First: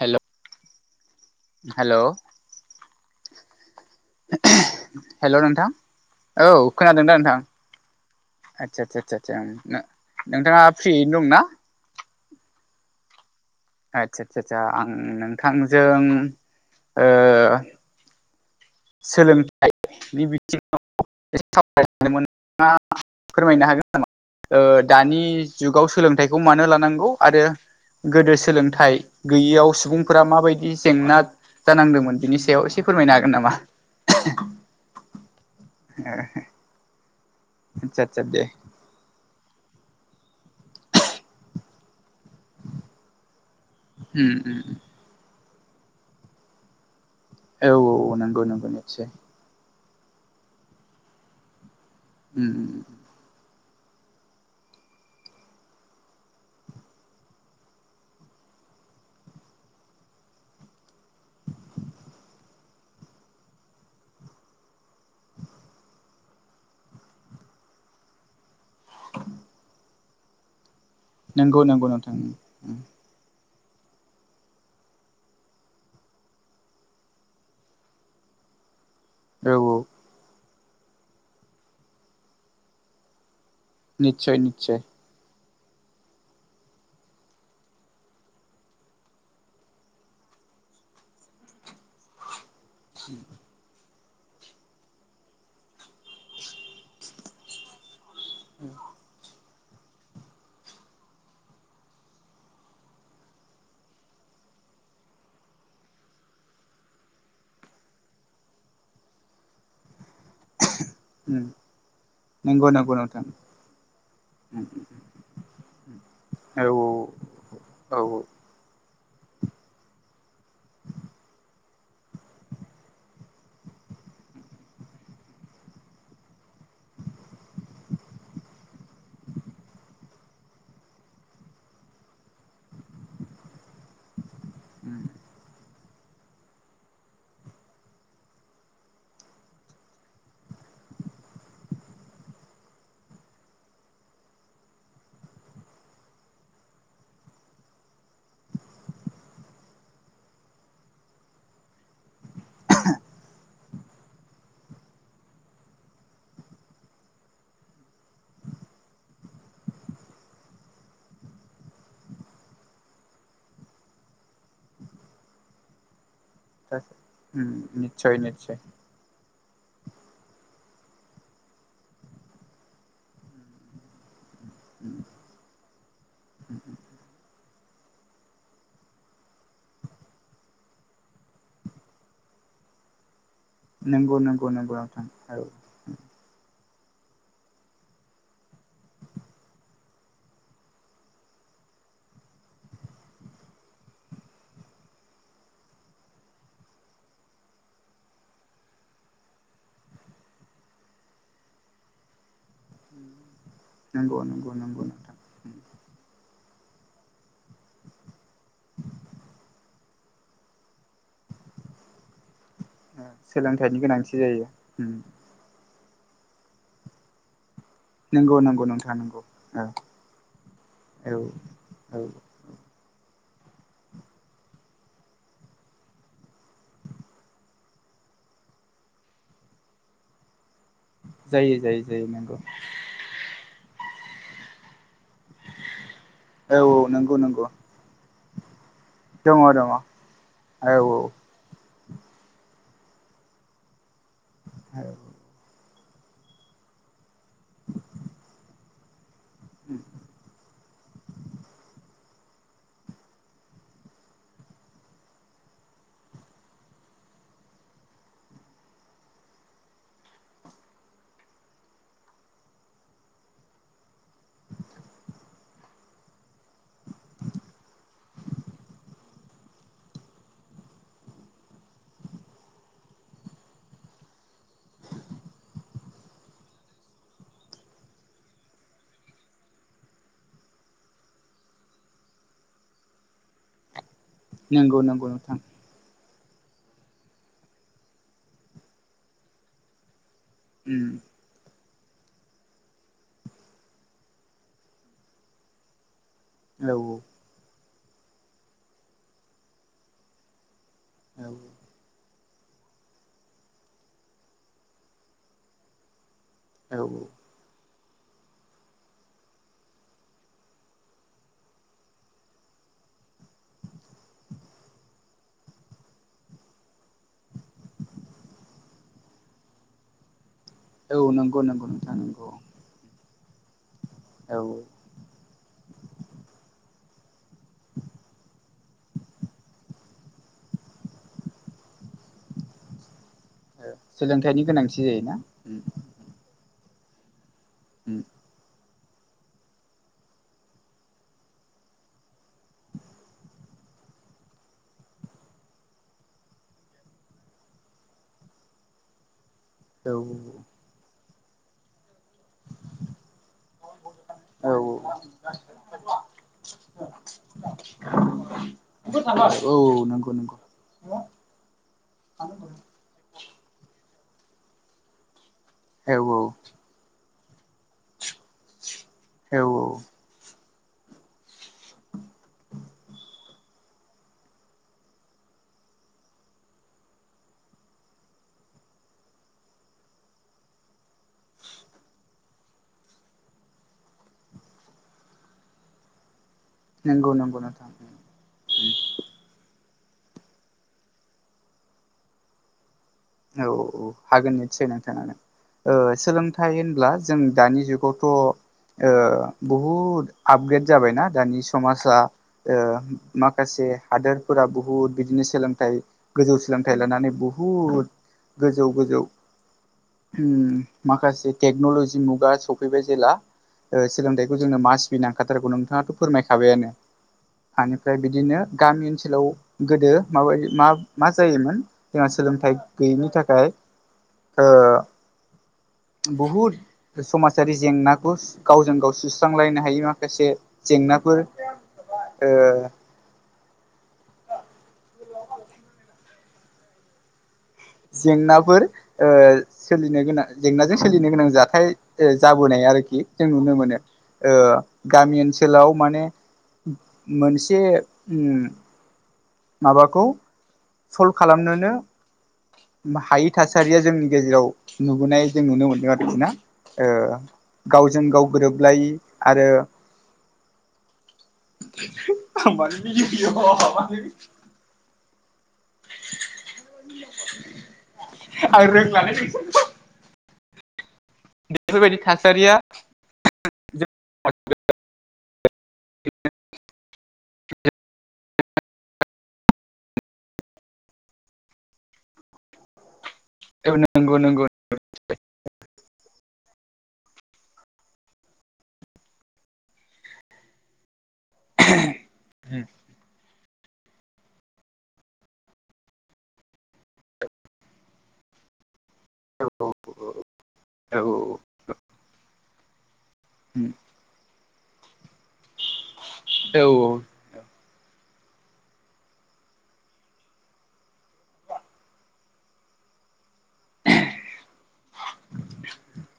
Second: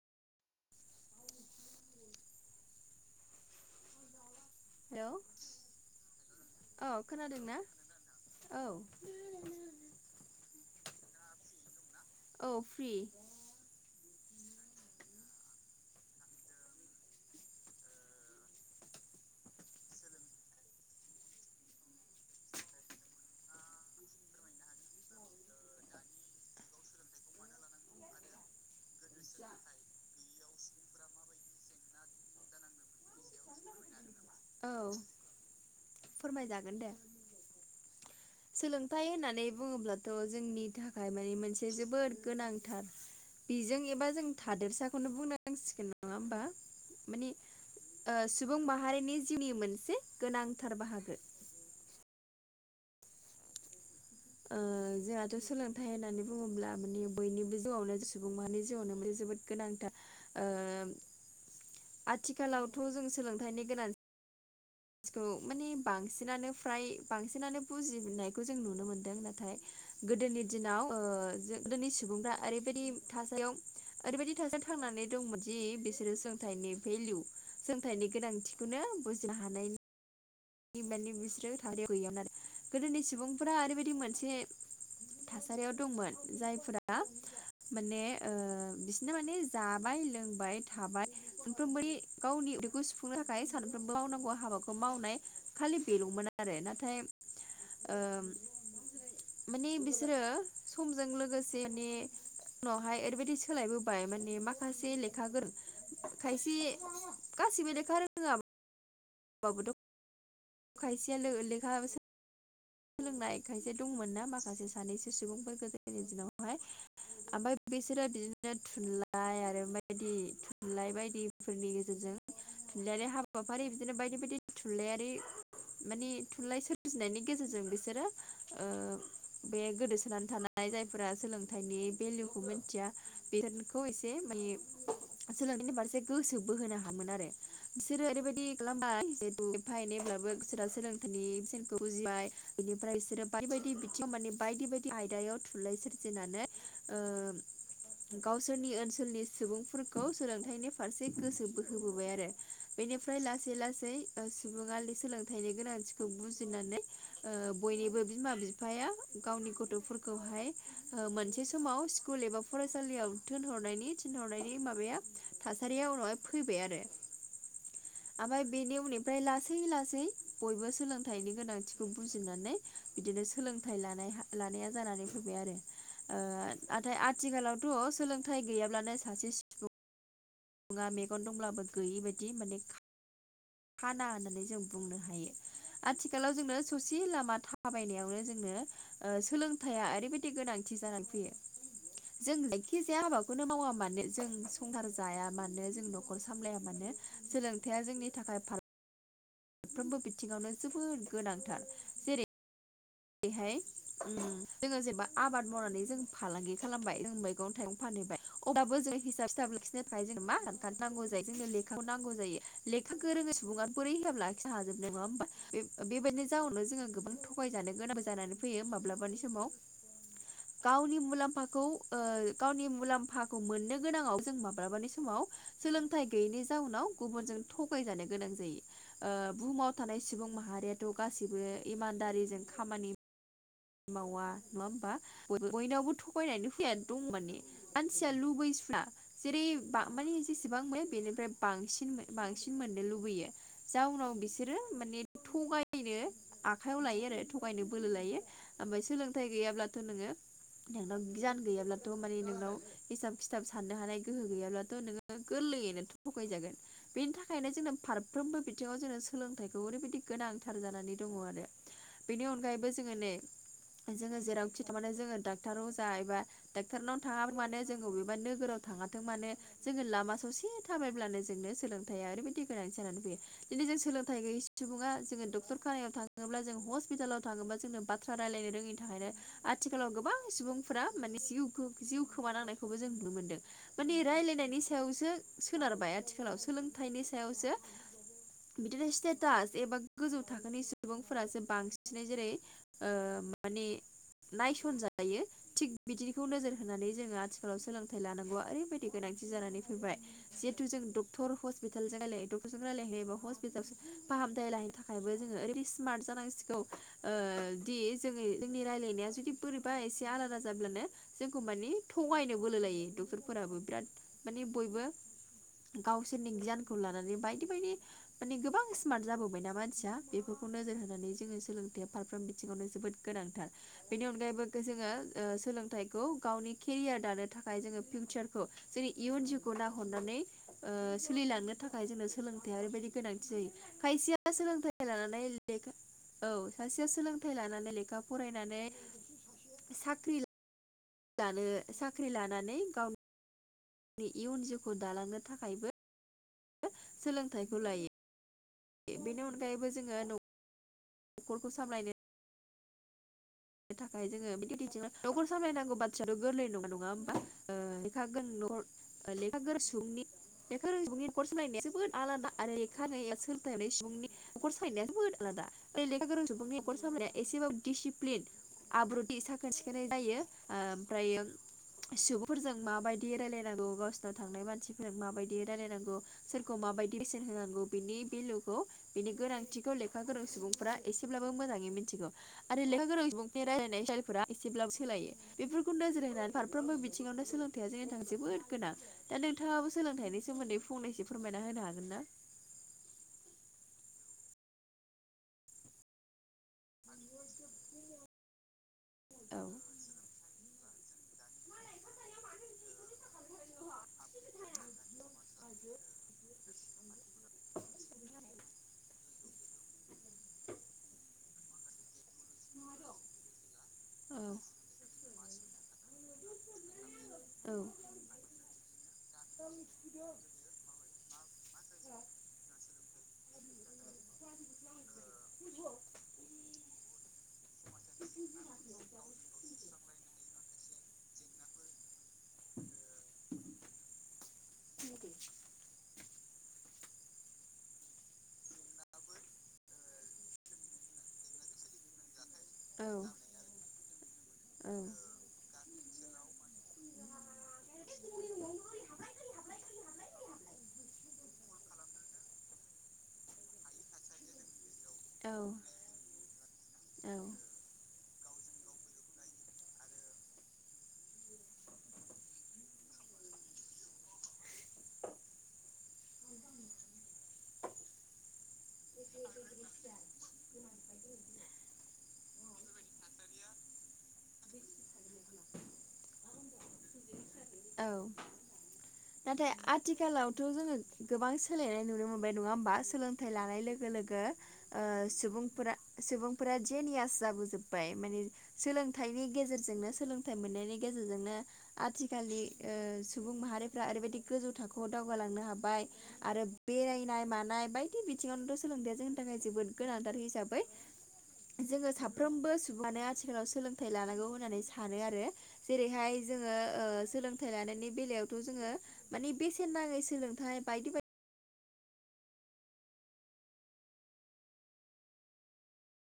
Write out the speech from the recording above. हेल' hello hello hello नोंथां औ खोनादों दा नोंथां औ आदचा चाचा उम नोंथाङा फ्रियैनो दं ना? औ फ्रि। आदसा आदसा सा आं नोंथांजों ओ सोलोंथाइनि बिथिङाव सावरायनो मोना [unintelligible] फोरमायनो हागोन नामा ओ दानि जुगाव सोलोंथाइखौ मानो लानांगौ आरो गोदो सोलोंथाइ गैयियाव सुबुंफोरा माबायदि जेंना जानांदोंमोन बिनि सायाव एसे फोरमायनो हागोन नामा? औ फोरमायजागोन दे आतसा आतसा दे। सोलोंथाइ होननानै बुङोब्लाथ' जोंनि थाखाय माने मोनसे जोबोद गोनांथार। बेजों एबा जों उम उम थादोरसाखौनो बुंनां सिगोन नङा होमबा माने औ औ ओ नंगौ सुबुं नंगौ निसय माहारिनि जिउनि मोनसे गोनांथार बाहागो। उम उम। ओ जोंहाथ' सोलोंथाइ होननानै बुङोब्ला माने बयनिबो जिउआवनो सुबुं माहारिनि जिउआवनो माने जोबोद गोनांथार ओम आथिखालावथ' जों सोलोंथाइनि गोनांथ थिखौ माने बांसिनानो फ्राय बांसिनानो बुजिनायखौ जों नुनो मोनदों नाथाय गोदोनि दिनाव ओ जों नंगौ नंगौ गोदोनि नोंथां सुबुंफ्रा ओरैबायदि थासारियाव ओरैबायदि थासारियाव थांनानै दंमोन जि बिसोरो सोलोंथाइनि भेलु सोलोंथाइनि गोनांथिखौनो बुजिनो औ हानाय औ दि माने बिसोरो थारियाव गैयामोन आरो गोदोनि सुबुंफोरा ओरैबायदि मोनसे निस्सय निस्सय थासारियाव दंमोन जायफोरा माने ओ बिसोरनो माने जाबाय लोंबाय थाबाय दाथ' गावनि उदैख खौ सुफुंनो थाखाय सानफ्रोमबो मावनांगौ हाबाखौ मावनाय खालि बेल'मोन आरो नाथाय ओम ओ माने बिसोरो समजों लोगोसे माने उनावहाय ओरैबायदि सोलायबोबाय माने माखासे लेखा गोरों खायसे गासिबो लेखा रोङा बाबोथ' खायसेया लो लेखा सो नोंगौ नोब सोलोंनाय खायसे दंमोन ना माखासे सानैसो सुबुंफोरखौ जोंनि औ दिनावहाय ओमफाय औ बिसोरो बि दिनो थुनलाइ आरो बायदि थुनलाइ बायदिफोरनि गेजेरजों थुनलाइयारि हाबाफारि बिदिनो बायदि बायदि थुनलाइयारि माने थुनलाइ सोरजिनायनि गेजेरजों बिसोरो ओ बे गोदोसोनानै थानाय जायफोरा सोलोंथाइनि भेलुखौ मिथिया बेथोनखौ एसे माने उम सोलोंथाइनि फारस बे गोसो बोहो हामोन आरो बिसोरो ओरैबायदि खालामबाय जे एफाय एनैब्लाबो बिसोरा सोलों गोदोनि सेनखौ बुजिबाय। बेनिफ्राय इसोरो बायदि बायदि बिथिङाव माने बायदि बायदि आयदायाव थुनलाइ सोरजिनानै ओ‌ गावसोरनि ओनसोलनि सुबुंफोरखौ सोलोंथाइनि फारसे गोसो बोहोबोबाय आरो। बेनिफ्राय लासै लासै ओ सुबुंआ सोलोंथाइनि गोनांथिखौ बुजिनानै। ओ बयनिबो बिमा बिफाया गावनि गथ'फोरखौहाय ओ मोनसे समाव स्कुल एबा फरायसालियाव थोनहरनायनि थिनहरनायनि माबाया थासारिया उनावहाय फैबाय आरो। उम निस्सय आमफाय निस्सय बेनि उननि फ्राय लासै लासै बयबो सोलोंथाइनि गोनांथिखौ बुजिनानै बिदिनो सोलोंथाइ लानाय हा लानाया जानानै फैबाय आरो ओ नाथाय आथिखालावथ' सोलोंथाइ गैयाब्लानो सासे नुआ मेगन दंब्लाबो गैयि बादि माने खा खाना नंगौ होननानै नंगौ जों नंगौ बुंनो नोंथां हायो। औ आथिखालाव जोंनो ससे लामा थाबायनायावनो जोंनो ओ सोलोंथाइया ओरैबायदि थि गोनांथि जानानै फैयो। जों जायखि जाया हाबाखौनो मावा मानो जों संसार जाया मानो जों न'खर सामलाया मानो। सोलोंथाइया जोंनि थाखाय फाराग मोनफ्रोमबो बिथिङावनो जोबोर गोनांथार। ओरैहाय नंगौ नंगौ जोङो नंगौ जेनेबा नोंथां आबाद मावनानै जों फालांगि खालामबाय जों मैगं थाइगं फानहैबाय अब्लाबो जों हिसाब सिथाब लाखिनो थाखाय जों मा नांगौ जायो जोंनो लेखाखौ नांगौ जायो लेखा गोरोङै सुबुङानो सोलोंथाइनि बोरै गोनांथि हेेलप जायो लाखिनो उम हाजोबनो नङा होनबा? बेबायदिनो जाउनाव जोङो गोबां थगायजानाय जानानै नंगौ नंगौ फैयो नोंथां माब्लाबानि नंगौ समाव औ गावनि औ मुलाम्फाखौ ओ औ गावनि मुलाम्फाखौ मोननो गोनाङाव जों माब्लाबानि समाव सोलोंथाइ गैयैनि जाउनाव गुबुनजों थगायजानो गोनां जायो। ओ बुहुमाव थानाय सुबुं माहारिया गासिबो जायो जायो जायो नंगौ इमानदारिजों खामानि मावा नङा होमबा बयनावबो थगायनानै औ फैया औ दं नंगौ माने। नंगौ मानसिया लुबैसुला दङ दङ जेरै औ बा मानि जेसेबां औ मानो बेनिफ्राय बांसिन बांसिन मोननो लुबैयो जाउनाव बिसोरो माने थगायनो आखाइयाव लायो आरो थगायनो बोलो लायो। ओमफाय सोलोंथाइ गैयाब्लाथ' नोङो नोंनाव गियान गैयाब्लाथ' मानि नोंनाव हिसाब खिथाब साननो हानाय गोहो गैयाब्लाथ' नोङो गोरलैयैनोथ' थगायजागोन। बेनि थाखायनो जोंनो फारफ्रोमबो बिथिङाव जोंनो सोलोंथाइखौ ओरैबायदि गोनांथार जानानै दङ आरो। बेनि अनगायैबो जोङो नै। जोङो जेरावखि थारमाने जोङो डाक्टार अजा एबा डाक्ट'रनाव थाङा मानो जों अबेबा नोगोराव थाङाथों मानो। जोङो लामा ससे थाबायब्लानो जोंनो सोलोंथाइया ओरैबायदि गोनांथि जानानै फैयो दिनै जों सोलोंथाइ गोयै सुबुङा जोङो डक्टर खानायाव थाङोब्ला जों हस्पिटालाव थाङोब्ला जोंनो बाथ्रा रायलायनो रोङिनि थाखायनो आथिखालाव गोबां सुबुंफोरा माने जिउ जिउ खोमानांनाय खौबो जों नुनो मोनदों मानि रायलायनायनि नंगौ नंगौ सायावसो नोंथां सोनारबाय आथिखालाव सोलोंथाइनि सायावसो। बिदिनो स्टेटास एबा गोजौ थाखोनि उम सुबुंफोरासो बांसिनै जेरै ओ माने नायसनजायो थिग बिदिखौ नोजोर औ होनानै जोङो आथि खालाव सोलोंथाइ लानांगौआ ओरैबायदि गोनांथि जानानै फैबाय। जिहेथु जों औ डक्टर हस्पिटालजों रायलायो डक्टरजों रायलायहायोबा हस्पिटालसिम फाहामथाय लाहैनो थाखायबो जोङो ओरैदि स्मार्ट जानांसिगौ औ ओ औ दि जोङो जोंनि रायज्लायनाया जुदि बोरैबा एसे आलादा जाब्लानो। जोंखौ माने थगायनो बोलो लायो डक्टरफोराबो बिराद माने बयबो। गावसोरनि गियानखौ लानानै बायदि बायदि माने गोबां स्मार्ट जाबोबायना मानसिया बे बेफोरखौ नोजोर होनानै औ जोङो नंगौ नंगौ सोलोंथायाइया नोंथां फारफ्रोम नंगौ बिथिङावनो जोबोद गोनांथार बेनि अनगायैबो औ औ जोङो। ओ सोलोंथाइखौ गावनि केरियार दानो थाखाय जोङो फिउचारखौ जोंनि इयुन जिउखौ नाहरनानै। ओ सोलिलांनो थाखाय जोंनो सोलोंथाइया ओरैबायदि गोनांथि जायो। खायसेया सोलोंथाइनि गोनांथि सोलोंथाइ जायोना लानानै लेखा औ सासेया सोलोंथाइ लानानै लेखा फरायनानै साख्रि दानो साख्रि लानानै गाव आंनि इयुन जिउखौ दालांनो थाखायबो [unintelligible] सोलोंथाइखौ लायो। बेनि अनगायैबो जोङो औ न'खरखौ सामलायनो थाखाय जोङो औ बिदि न'खर सामलायनांगौ बाथ्रायाथ' गोरलै नङा नङा होमबा लेखा गोरों नखर लेखा औ गोरों औ सुबुंनि नंगौ नंगौ बेखौ सुबुंनि करस सोलायनाया जोबोद आलादा आरो बेखा सोलथाय सुबुंनि नखर सालायनायाथ बबोद आलादा ओय औ लेखा औ गोरों सुबुंनि नखर सालायनाया एसेब्लाबो दिसिप्लिन आब्रुथि औ साखोन औ सिखोनै जायो ओमफ्रायो सुबुंफोरजों माबायदि रायलायनांगौ गावसोरनाव थांनाय मानसिफोरजों माबायदि रायलायनांगौ सोरखौ माबायदि बेसेन होनांगौ बिनि बेलुखौ बिनि गोनांथिखौ लेखा गोरों सुबुंफोरा एसेब्लाबो मोजाङै मिथिगौ आरो लेखा गोरों सुबुं रायलायनाय जायफोरा एसेब्लाबो सोलायो बेफोरखौ नोजोर होनानै फारफ्रोमबो नंगौ बिथिङावनो नंगौ सोलोंथायया नोंथां जोंनि थां जोबोद गोनां दा नोंथाङाबो सोलोंथाइनि सोमोन्दै फंनैसो फोरमायना होनो हागोन ना औ औ हागोन निसै नोंथां हागोन ओ सोलोंथाइ होनब्ला जों दानि जुगावथ' औ बहुद आपग्रेद जाबायना दानि समाजा माखासे हादोरफोरा बुहुद बिदिनो सोलोंथाइ गोजौ सोलोंथाइ लानानै बुहुद गोजौ गोजौ माखासे टेक्नलजि मुगा सफैबाय जेब्ला ओ सोलोंथाइखौ जोंनो मास बि नांखाथारगौ नोंथाङाथ' फोरमायखाबायानो औ हानिफ्राय बिदिनो गामि ओनसोलाव गोदो माबायदि मा मा जायोमोन जोंहा सोलोंथाइ गैयैनि थाखाय ओ ज [unintelligible] बुहुद समाजारि जेंनाखौ गावजों गाव सुस सांलायनो हायि माखासे जेंनाफोर [inaudible] जेंनाफोर ओ सोलिनो गोनां जेंनाजों सोलिनो गोनां जाथाय जाबोनाय औ आरोखि जों नुनो मोनो औ गामि ओनसोल थिनखोलाव माने मोनसे ओम माबाखौ सल्भ खालामनोनो हायै थासारिया जोंनि गेजेराव नुबोनाय औ जों नुनो मोन्दों आरोखि ना ओ गावजों गाव गोरोबलायि आरो आं मानो मिनिखो एयाव आं रोंलालै नोंसोरखौ बेफोरबायदि थासारिया औ नाथाय आथिखालावथ' जोङो गोबां सोलायनाय नुनो मोनबाय नङा होमबा सोलों [unintelligible] फोथाय लानाय औ लोगो नंगौ लोगो नंगौ सुबुंफोरा सुबुंफोरा जे नियास जाबोजोब्बाय माने सोलोंथाइनि गेजेरजोंनो सोलोंथाइ मोननायनि गेजेरजोंनो आथिखालनि सुबुं माहारिफ्रा ओरैबायदि गोजौ थाखोआव दावगालांनो हाबाय आरो बेरायनाय मानाय बायदि बिथिङावनोथ' सोलोंथाया जों जोबोद गोनांथार हिसाबै औ औ जोङो साफ्रोमबो सुबुं आनो आथिखालाव सोलोंथाइ लानांगौ होननानै सानो आरो जेरैहाय औ जोङो। सोलोंथाइ लानायनि बेलायावथ' जोङो मानि बेसेन नाङै सोलोंथाइ बायदि बाय [inaudible]